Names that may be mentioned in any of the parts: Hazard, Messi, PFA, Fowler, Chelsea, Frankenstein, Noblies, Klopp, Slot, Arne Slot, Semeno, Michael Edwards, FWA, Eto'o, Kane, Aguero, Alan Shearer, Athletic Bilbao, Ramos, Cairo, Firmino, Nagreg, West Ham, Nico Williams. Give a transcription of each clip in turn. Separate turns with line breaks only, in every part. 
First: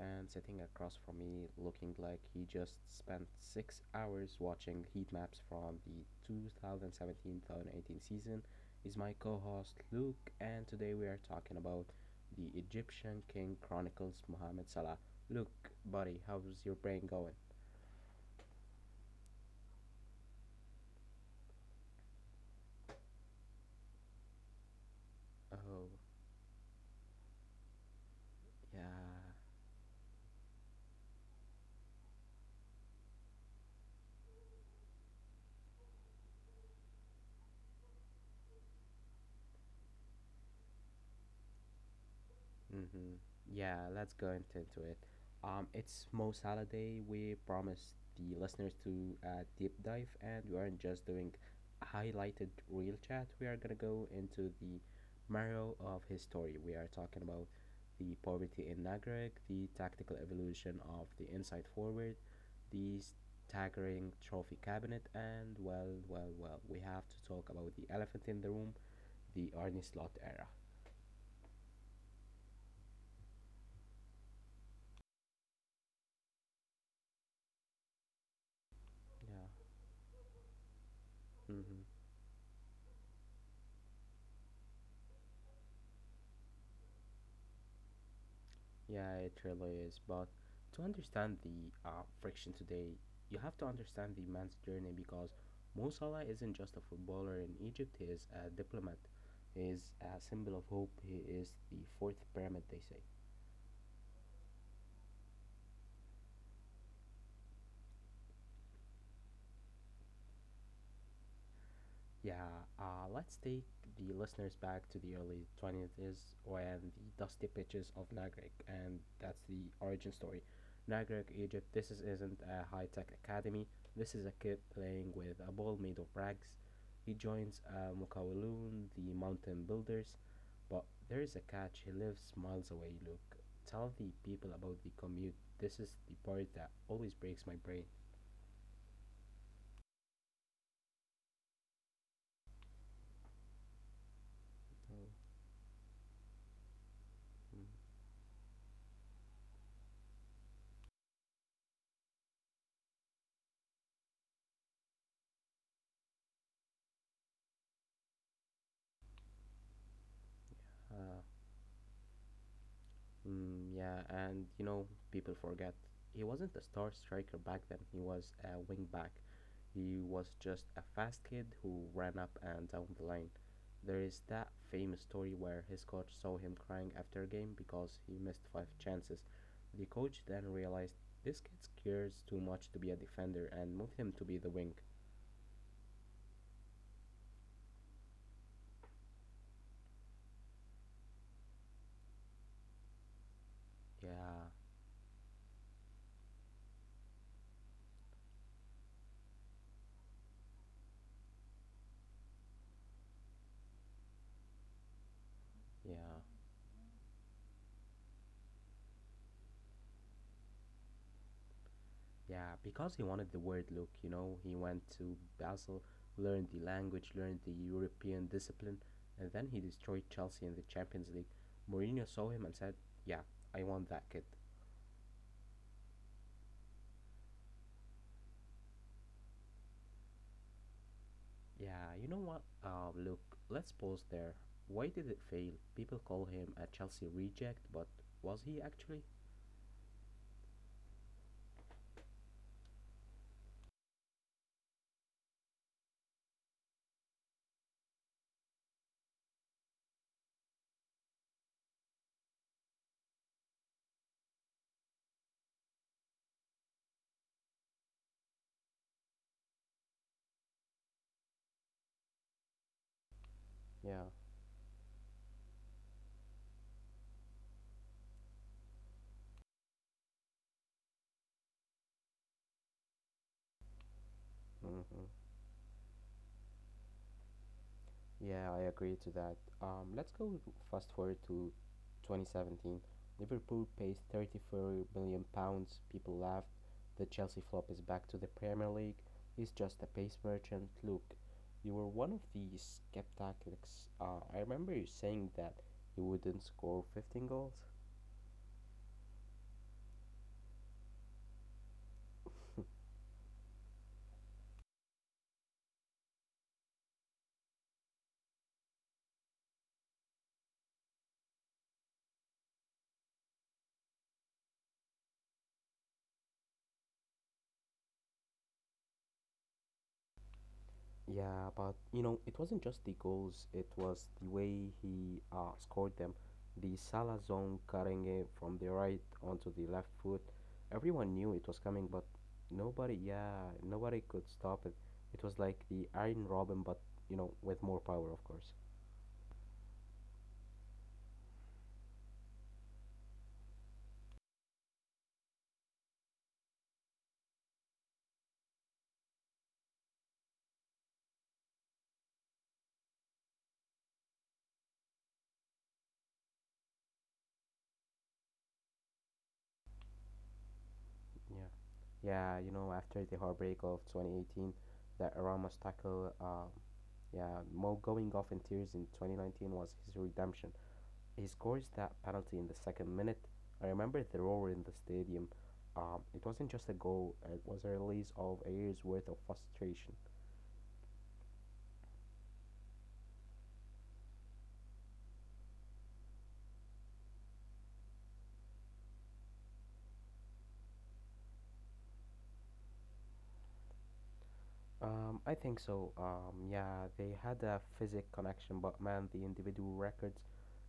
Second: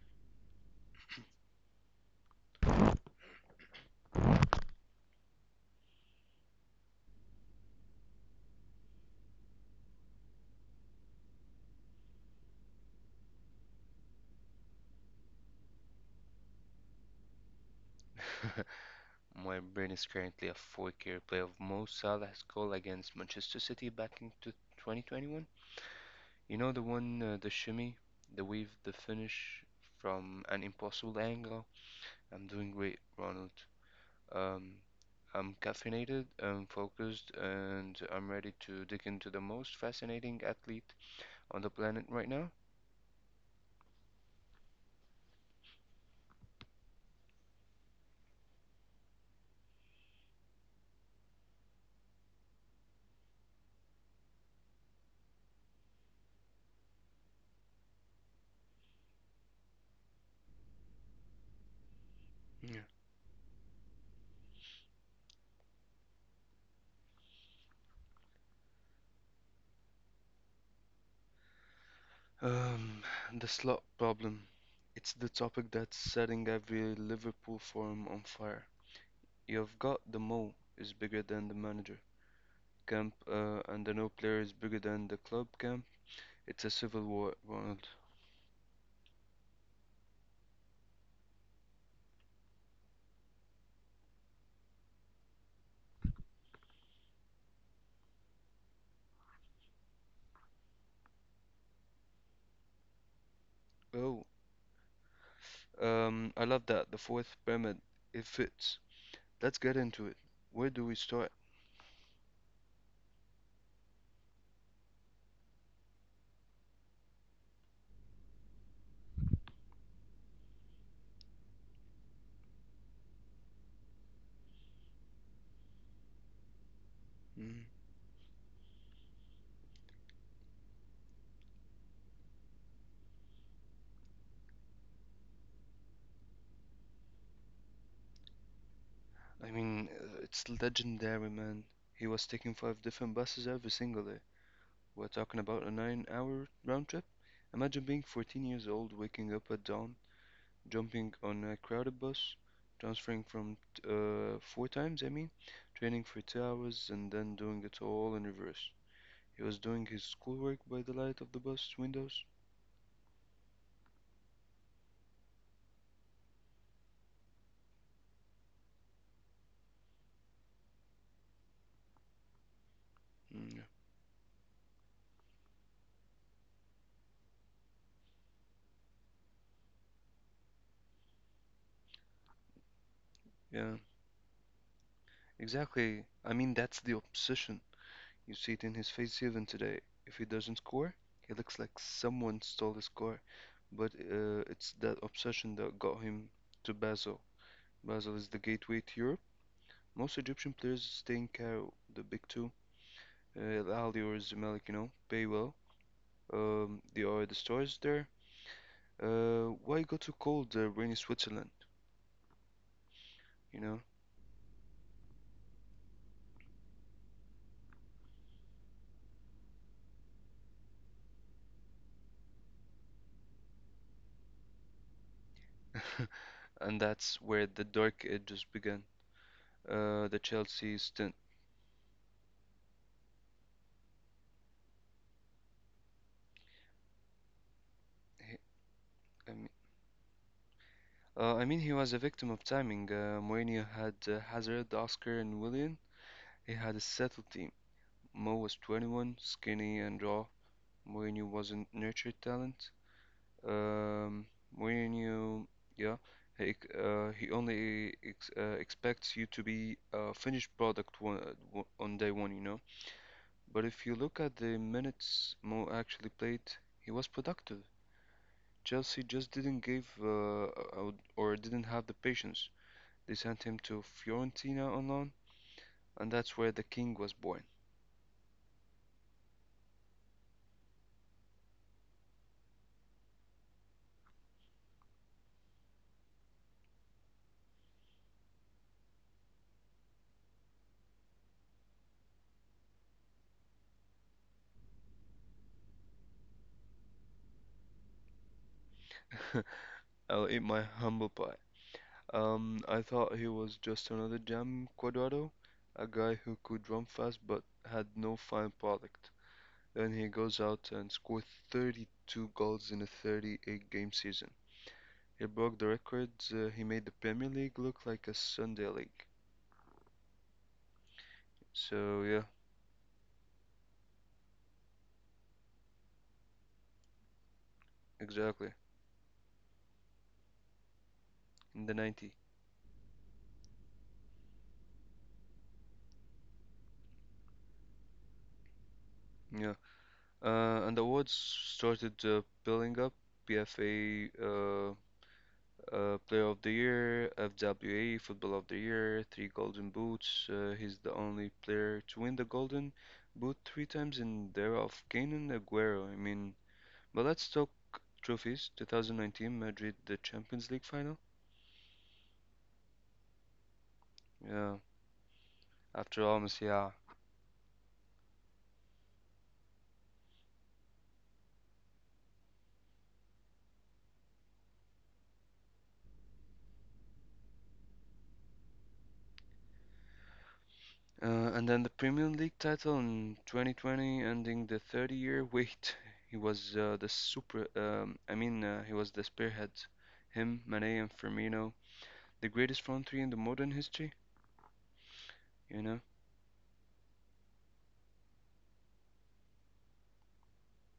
and sitting across from me, looking like he just spent 6 hours watching heat maps from the 2017 2018 season, is my co host Luke. And today we are talking about the Egyptian King Chronicles Mohamed Salah. Luke, buddy, how's your brain going?
My brain is currently a 4K replay of Mo Salah's goal against Manchester City back in 2021.
Oh.
You know the one, the shimmy, the weave, the
Yeah.
finish from an impossible angle. I'm doing great, Ronald. Um, I'm caffeinated, I'm focused, and I'm ready to dig into the most fascinating athlete on the planet right now.
Mm-hmm. Yeah, let's go into it. It's Most Holiday. We promised the listeners to deep dive, and we aren't just doing highlighted real chat. We are gonna go into the marrow of his story. We are talking about the poverty in Nagreg, the tactical evolution of the inside forward,
Yeah.
the staggering trophy cabinet, and well, well, well, we have to talk about the elephant in the room, the Arnie Slot era.
Um, the slot problem. It's the topic that's setting every Liverpool forum on fire.
Yeah.
You've got the Mo is bigger than the
Mm-hmm.
manager camp, and the no player is bigger than the club camp. It's a civil war, Ronald.
Yeah, it really is. But to understand the friction today, you have to understand the man's journey because Mo Salah isn't just a footballer in Egypt, he is a diplomat, he is a symbol of hope, he is the fourth pyramid, they say.
Oh, I love that. The fourth pyramid, it fits. Let's get into it. Where do we start?
Yeah, let's take the listeners back to the early '20s when the dusty pitches of Nagreg, and that's the origin story. Nagreg, Egypt, isn't a high tech academy, this is a kid playing with a ball made of rags. He joins
Mm.
Mukawalun, the mountain builders, but there is a catch, he lives miles away. Luke, tell the people about the commute, this is the part that always breaks my brain.
I mean, it's legendary, man. He was taking five different buses every single day. We're
Oh.
talking about a 9-hour round trip.
Mm.
Imagine being 14 years old, waking up at dawn, jumping on a crowded bus, transferring from four times, I mean, training for 2 hours, and then doing it all in reverse. He was doing his schoolwork by the light
Uh,
of the bus windows.
Mm, yeah, and people forget he wasn't a star striker back then. He was a wing back. He was just a fast kid who ran up and down the line.
Mm,
There is that famous story where his coach saw him crying after a game because he missed five chances. The coach then realized this kid cares too much to be a defender
yeah,
and moved him to be the wing.
exactly. I mean, that's the obsession. You see it in his face even today. If he doesn't score, he looks like someone stole his car. But
Yeah,
it's that obsession that got him to Basel. Basel is the gateway to Europe. Most Egyptian players stay in Cairo, the big two, Aldi or Zimalik, Baywell.
yeah.
There are the stores there. Why go to cold rainy Switzerland,
Yeah, because he wanted the
you
word
know?
look, he went to Basel, learned the language, learned the European discipline, and then he destroyed Chelsea in the Champions League. Mourinho saw him and said, yeah, I want that kid.
And that's where the dark ages began. The Chelsea stint.
Yeah, you know what? Look, let's pause there. Why did it fail? People call him a Chelsea reject, but
He-
was he actually?
I mean, I mean, he was a victim of timing. Mourinho had Hazard, Oscar, and Willian. He had a settled team. Mo was 21, skinny and raw. Mourinho wasn't nurtured talent. Um, when you, yeah, he, ex- He only ex expects you to be a finished product on day one. But if you look
Yeah.
at the minutes Mo actually played, he was productive. Chelsea just didn't give or didn't have the patience. They sent him to Fiorentina on loan,
Hmm.
and that's where the king was born.
Yeah, I agree to that. Let's go fast forward to 2017. Liverpool pays £34 million. People laughed. The Chelsea flop is back to the Premier League. It's just a pace merchant. Look, you were one of these skeptics. I remember you saying that you wouldn't score 15 goals.
I'll eat my humble pie. I thought he was just another Jam Cuadrado, a guy who could run fast but had no fine product. Then he goes out and scores 32 goals in a 38 game season. He broke the records, he made the Premier League look like a Sunday league.
Yeah, but
So, yeah,
it wasn't just the goals, it was the way he scored them. The Salah zone cutting it
exactly.
from the right onto the left foot. Everyone knew it
In
was
the
coming,
90s.
but nobody, yeah, nobody could stop it. It was like the Iron Robin, but with more power, of course.
Yeah. And the awards started building up. PFA Player of the Year, FWA Football of the Year, three Golden Boots. He's the only player to win the Golden Boot three times in the era of Kane and Aguero. I mean, but let's talk trophies. 2019 Madrid, the Champions League final.
Yeah. Yeah, after the heartbreak of
Yeah,
2018, the Ramos
after all,
tackle,
Messi, yeah.
yeah, Mo going off in tears in 2019 was his redemption. He scores that penalty in the second minute. I remember the roar in the stadium. It wasn't just a goal; it was a release of a year's worth of frustration.
And then the Premier League title in 2020, ending the 30-year wait. He was the super. I mean, he was the spearhead. Him, Mane, and Firmino, the greatest front three in the modern history.
I
You
think
know?
so. Yeah, they had a physic connection, but man, the individual records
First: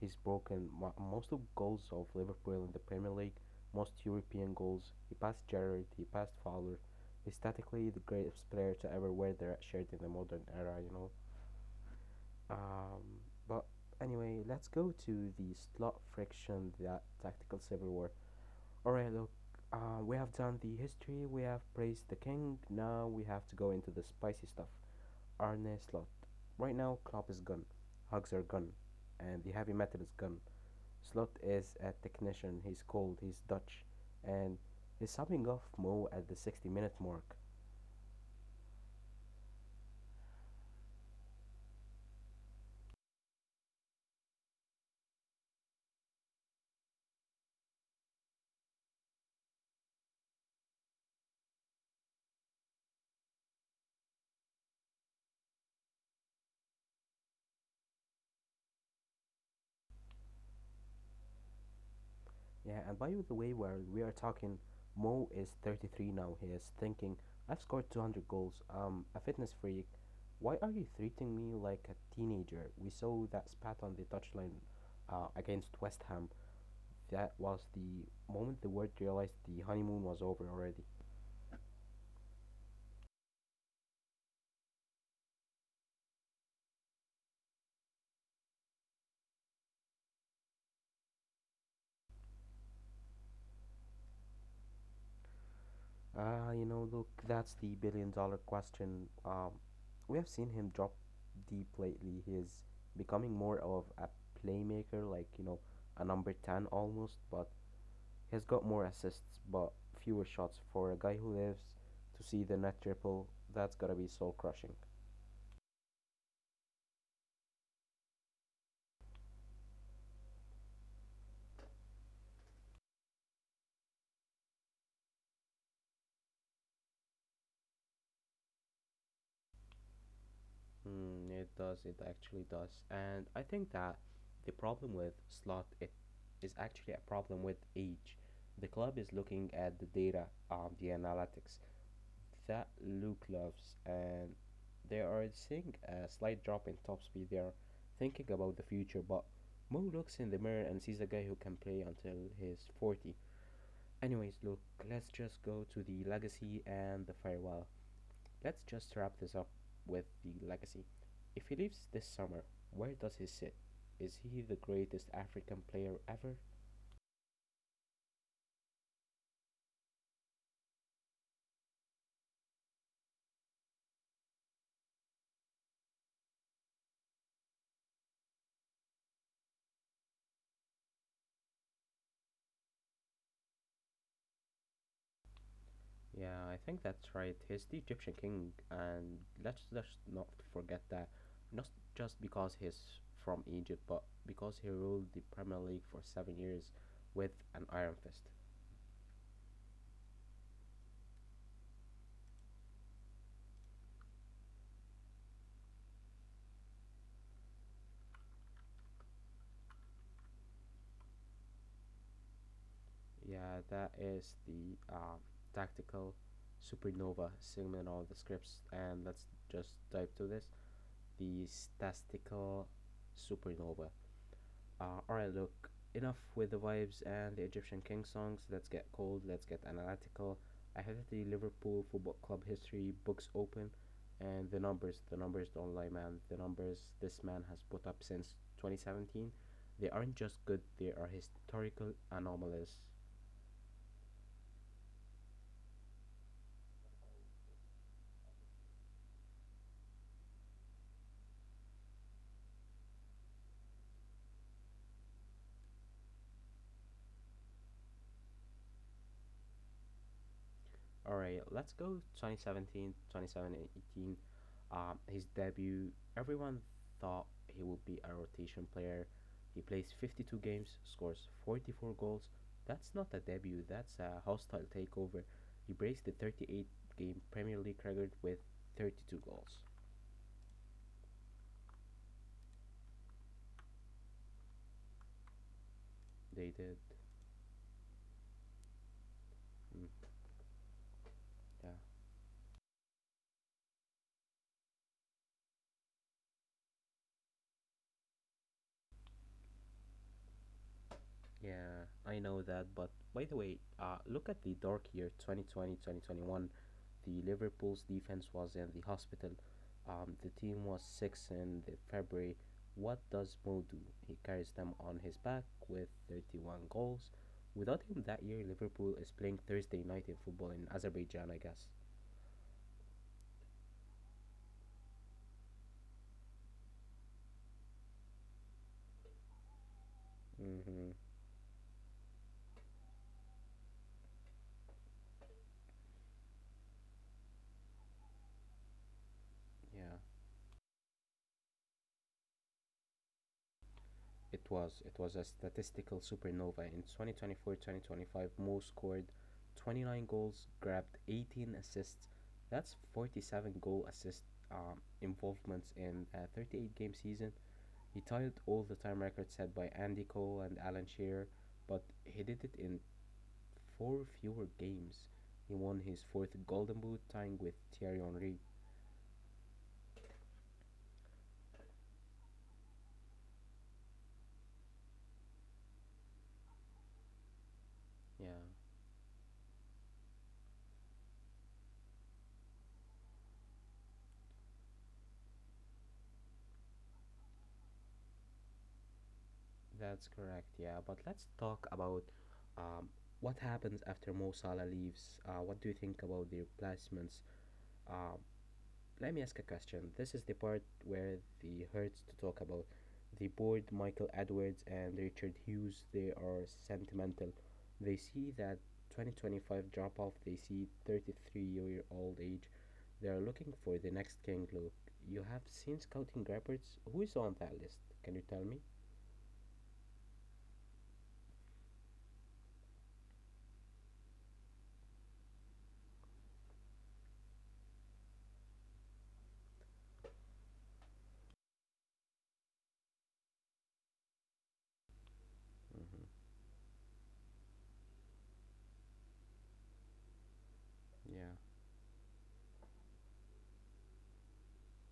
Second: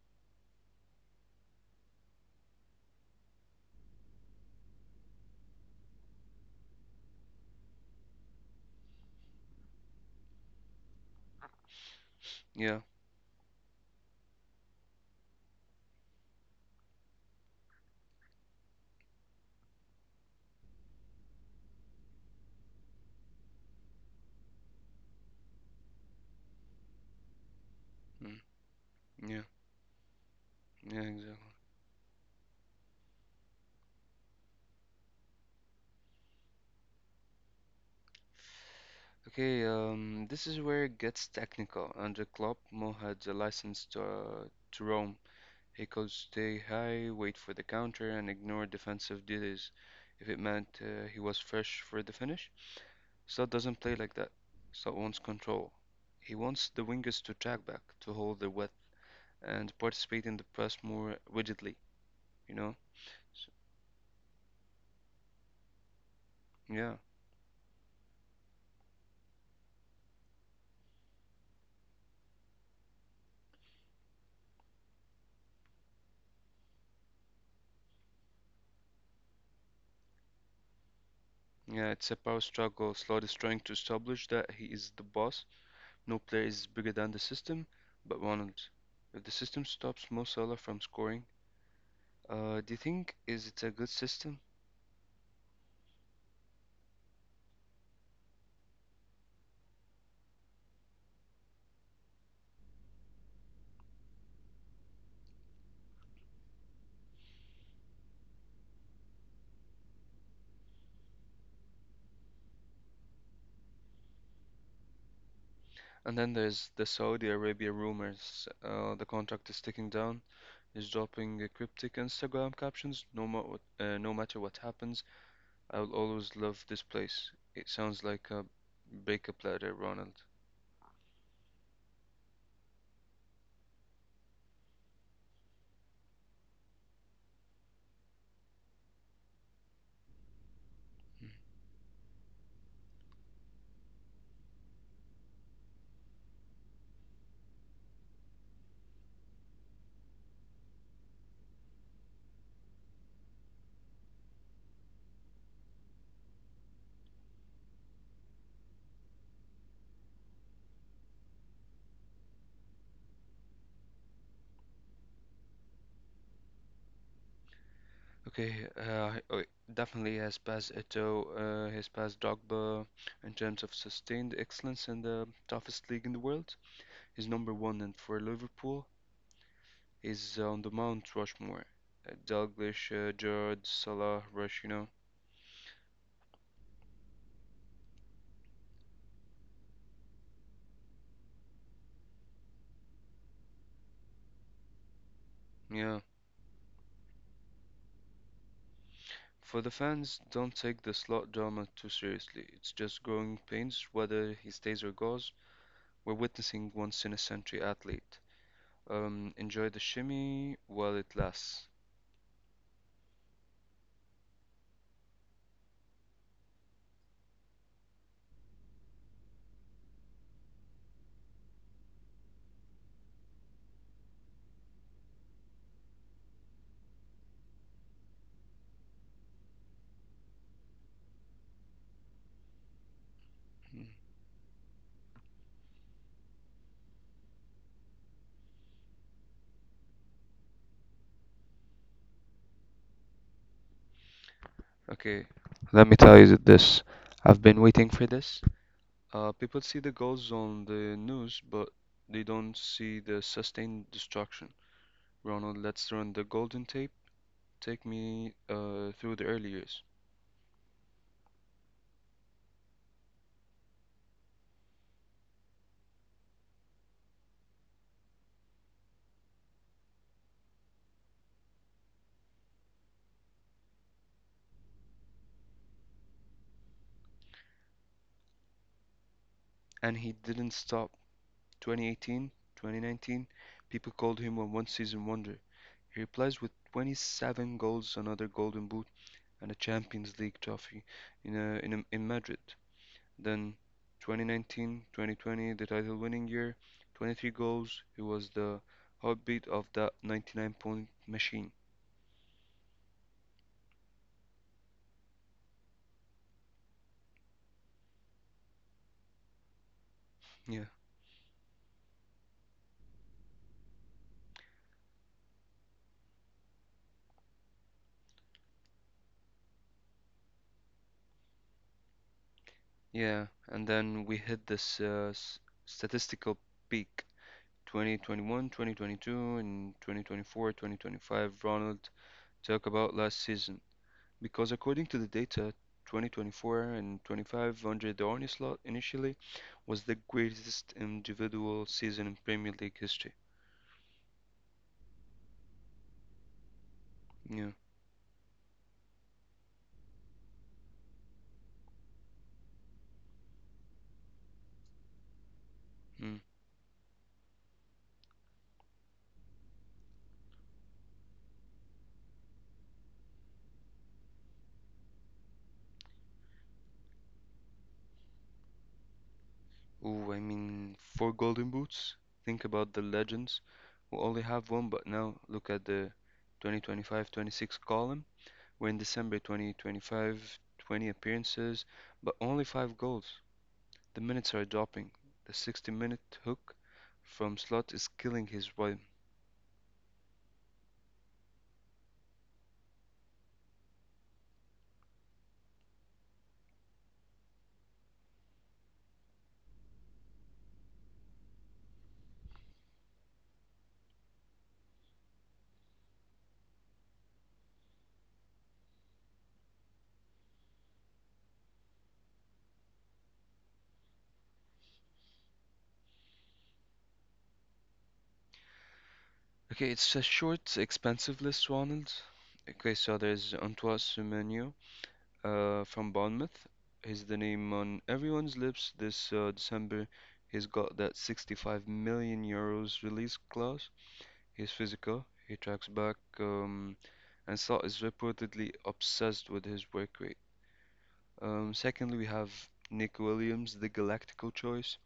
he's broken. Most of goals of Liverpool in the Premier League, most European goals. He passed Gerrard, he passed Fowler. He's statically the greatest player to ever wear the red shirt in the modern era. You know.
Yeah.
Um, but anyway, let's go to the slot friction, the tactical civil war. Alright, look, we have done the history, we have praised the king, now we have to go into the spicy stuff. Arne Slot. Right now, Klopp is gone, Hugs
Mm,
are gone, and
yeah.
the heavy metal is gone.
Yeah,
Slot
exactly.
is a technician, he's cold, he's Dutch, and he's subbing off Mo at the 60-minute mark.
Okay, this is where it gets technical. Under Klopp, Mo had a license to roam. He could stay high, wait for the counter, and ignore defensive duties if it meant he was fresh for the finish. Slot doesn't play like that. Slot wants control. He wants the wingers to track back, to hold their width, and participate in the press more rigidly, you know?
Yeah, and by the
S
way, where we are talking, Mo is 33 now. He is
Yeah.
thinking, I've scored 200 goals. A fitness freak. Why are you treating me like a teenager? We saw that spat on the touchline against West Ham. That was the moment the world realized the honeymoon was over already.
Yeah, it's a power struggle. Slot is trying to establish that he is the boss. No player is bigger than the system, but Ronald. If the system stops Mo Salah from scoring, do you think is it a good system?
Ah, look, that's the billion dollar question. We have seen him drop deep lately. He is becoming more of a playmaker, like, a number 10 almost, but he's got more assists but fewer shots for a guy who lives to see the net triple. That's gotta be soul crushing.
And then there's the Saudi Arabia rumors. The contract is ticking down. He's dropping cryptic Instagram captions. No matter what happens, I will always love this place. It sounds like a breakup letter, Ronald.
Mm, it does. It actually does. And I think that the problem with slot it is actually a problem with age. The club is looking at the data, the analytics that Luke loves, and they are seeing a slight drop in top speed. They are thinking about the future, but Mo looks in the mirror and sees a guy who can play until he's 40. Anyways, look, let's just go to the legacy and the farewell. Let's just wrap this up with the legacy. If he leaves this summer, where does he sit? Is he the greatest African player ever?
Okay, oh, definitely has passed Eto'o, has passed Drogba in terms of sustained excellence in the toughest league in the world. He's number one, and for Liverpool, he's on the Mount Rushmore. Dalglish, Gerrard, Salah, Rush.
Yeah, I think that's right. He's the Egyptian king, and let's just not forget that. Not just because he's from Egypt, but because he ruled the Premier League for
Yeah.
7 years with an iron fist.
For the fans, don't take the slot drama too seriously. It's just growing pains, whether he stays or goes. We're witnessing once in a century athlete. Enjoy the shimmy while it lasts.
Yeah, that is the tactical supernova segment of the scripts, and let's just dive to this. The statistical supernova. Alright, look, enough with the vibes and the Egyptian king songs. Let's get cold, let's get analytical. I have the Liverpool Football Club history books open,
Hmm.
and the numbers. The numbers don't lie, man. The numbers this man has put up since 2017, they aren't just good, they are historical anomalies.
Okay, let me tell you this. I've been waiting for this. People see the goals on the news, but they don't see the sustained destruction. Ronald, let's run the golden tape. Take me through the early years.
All right, let's go 2017, his debut, everyone thought he would be a rotation player. He plays 52 games, scores 44 goals. That's not a debut, that's a hostile takeover. He breaks the 38 game Premier League record with 32 goals.
And he didn't stop. 2018, 2019, people called him a one-season wonder. He replies with
They did.
27 goals, another Golden Boot, and a
Mm,
Champions League trophy in a, in
yeah.
a, in Madrid. Then 2019, 2020, the title winning year, 23 goals. He was the heartbeat of that 99 point machine.
Yeah, I know that, but by the way, look at the dark year 2020, 2021. The Liverpool's defense was in the hospital. The
Yeah,
team was six in the February. What does Mo do? He carries them on his back with 31 goals. Without him that year, Liverpool is playing Thursday night in football in Azerbaijan, I guess.
yeah. And then we hit this statistical peak 2021, 2022, and 2024,
Mm-hmm.
2025. Ronald, talk about last season because according to the data, 2024 and 25 Andre the slot initially was the
Yeah,
greatest individual season in Premier League history.
it was. It was a statistical supernova. In twenty
Yeah.
twenty-four, 2025. 2025 Mo scored 29 goals, grabbed 18 assists. That's 47 goal assist involvements in
Mm.
a 38 game season. He tied all the time records set by Andy Cole and Alan Shearer, but he did it in four fewer games. He won his fourth Golden Boot, tying with Thierry Henry.
Ooh, I mean, four golden boots. Think about the legends who only have one, but now look at the 2025-26 column.
Yeah,
We're in December 2025 20 appearances, but only five goals. The minutes are dropping. The 60-minute hook from Slot is killing his rhythm.
that's correct. Yeah, but let's talk about um, what happens after Mo Salah leaves. What do you think about the replacements? Uh, Let me ask a question. This is the part where the hurts to talk about the board Michael Edwards and Richard Hughes. They are sentimental. They see that 2025 drop off. They see 33-year-old age. They are looking for the next King Luke. You have seen scouting reports. Who is on that list? Can you tell me?
Okay, it's a short, expensive list, Ronald. Okay, so there's Antoine Semenyo from Bournemouth. He's the name on everyone's lips this December. He's got that €65 million release clause. He's physical, he tracks
Mm-hmm.
back, and Slot is reportedly obsessed with his work rate.
Yeah,
Secondly, we have Nick Williams, the Galactical choice.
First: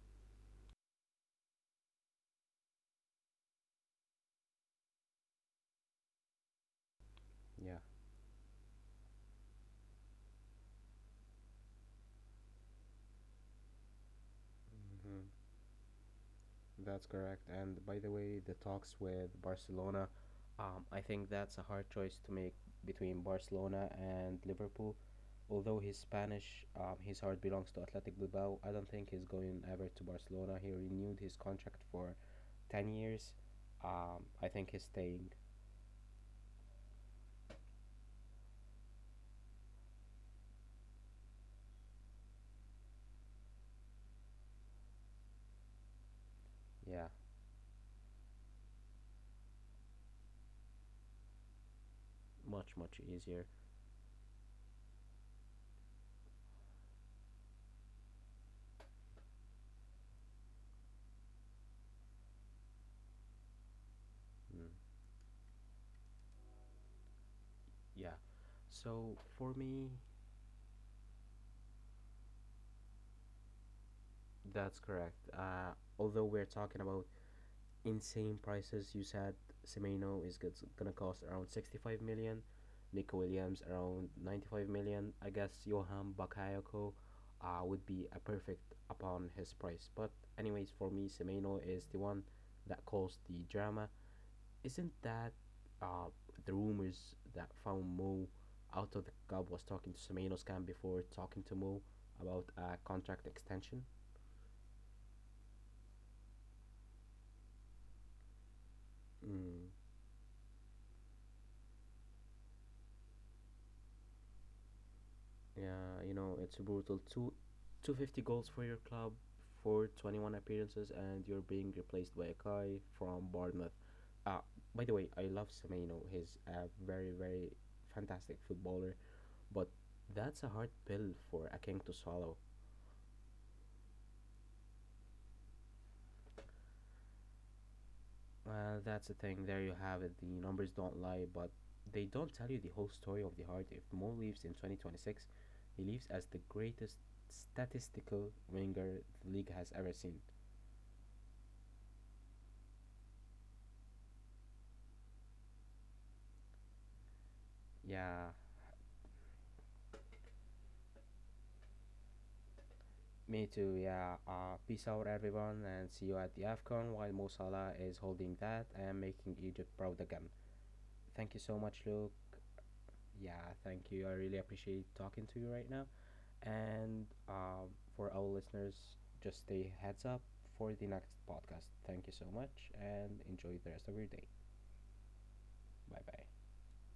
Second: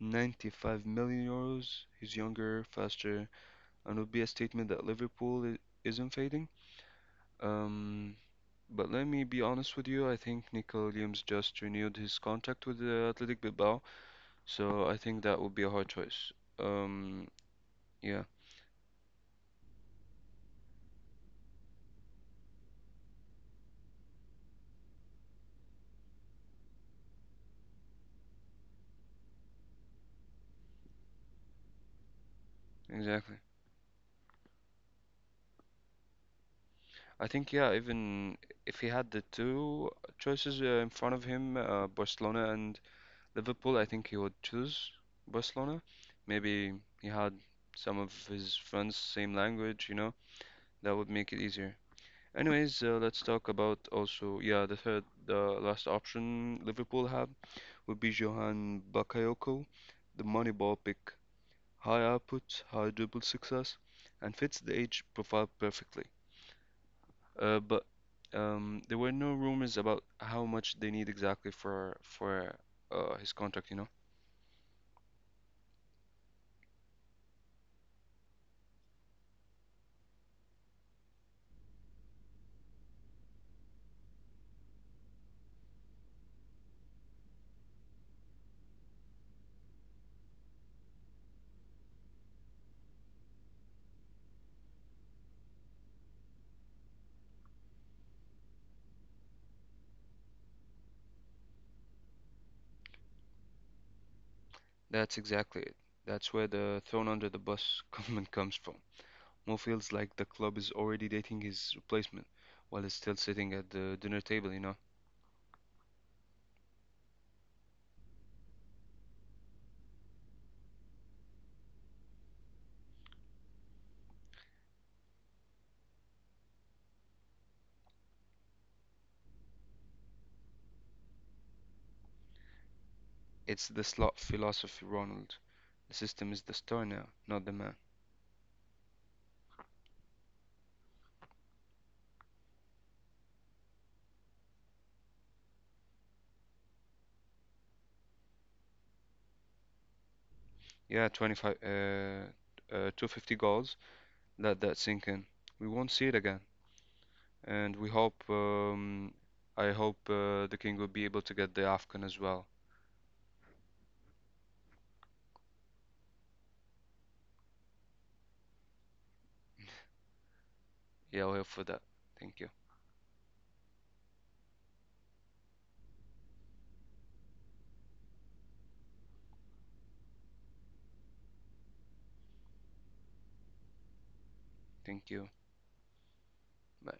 €95 million. He's younger, faster, and would be a statement that Liverpool isn't fading.
yeah.
Um, but let me be honest with you. I think Nico Williams just renewed his contract with the Athletic Bilbao, so I
Mm-hmm.
think that would be a hard choice.
That's
Um,
correct. And by the
yeah,
way, the talks with Barcelona, I think that's a hard choice to make between Barcelona and Liverpool. Although he's Spanish, his heart belongs to Athletic Bilbao. I don't think he's going ever to Barcelona. He renewed his contract for 10 years.
exactly.
I think he's staying.
I think, yeah, even if he had the two choices in front of him, Barcelona and Liverpool, I think he would choose Barcelona. Maybe
Yeah,
he had some of his friends same language, that would make it easier.
much,
Anyways,
much
let's talk
easier.
about, also, yeah, the third, the last option Liverpool have would be Johan Bakayoko, the Moneyball pick, high output, high dribble success, and fits
Mm.
the age profile perfectly. Uh, but
Yeah.
um, there were
So
no
for
rumors
me,
about how much they need exactly for his contract, you know?
that's correct. Although we're talking about insane prices. You said Semeno is gonna cost around 65 million, Nico Williams around 95 million. I guess Johan Bakayoko would be a perfect upon his price. But anyways, for me, Semeno is the one that caused the drama. Isn't that uh, the rumors that found Mo out of the club was talking to Semeno's camp before talking to Mo about a contract extension?
That's exactly it. That's where the thrown under the bus comment comes from. Mo
Mm,
feels like the club is already dating his replacement while he's still sitting at the dinner table, you know?
yeah, it's brutal. 250 goals for your club for 21 appearances, and you're being replaced by a guy from Bournemouth. Uh, by the way, I love Semeno. He's a very, very fantastic footballer, but that's a hard pill for a king to swallow.
It's the slot philosophy, Ronald. The system is the star now, not the man.
Well, that's the thing. There you have it. The numbers don't lie, but they don't tell you the whole story of the heart. If Mo leaves in 2026, he leaves as the greatest statistical winger the league has ever seen.
Yeah, 250 goals. Let that sink in. We won't see it again. And we hope,
Yeah,
I hope the King will be able to get the AFCON as well.
me too, yeah. Peace out, everyone, and see you at the AFCON while Mo Salah is holding that and making Egypt proud again.
Yeah, I'll
Thank you
help
so
for that.
much, Luke.
Thank you.
Yeah, thank you. I really appreciate talking to you right now. And for our listeners, just stay heads up for the next podcast. Thank you so much and enjoy the rest of your day.
Thank you.
Bye bye.
Bye.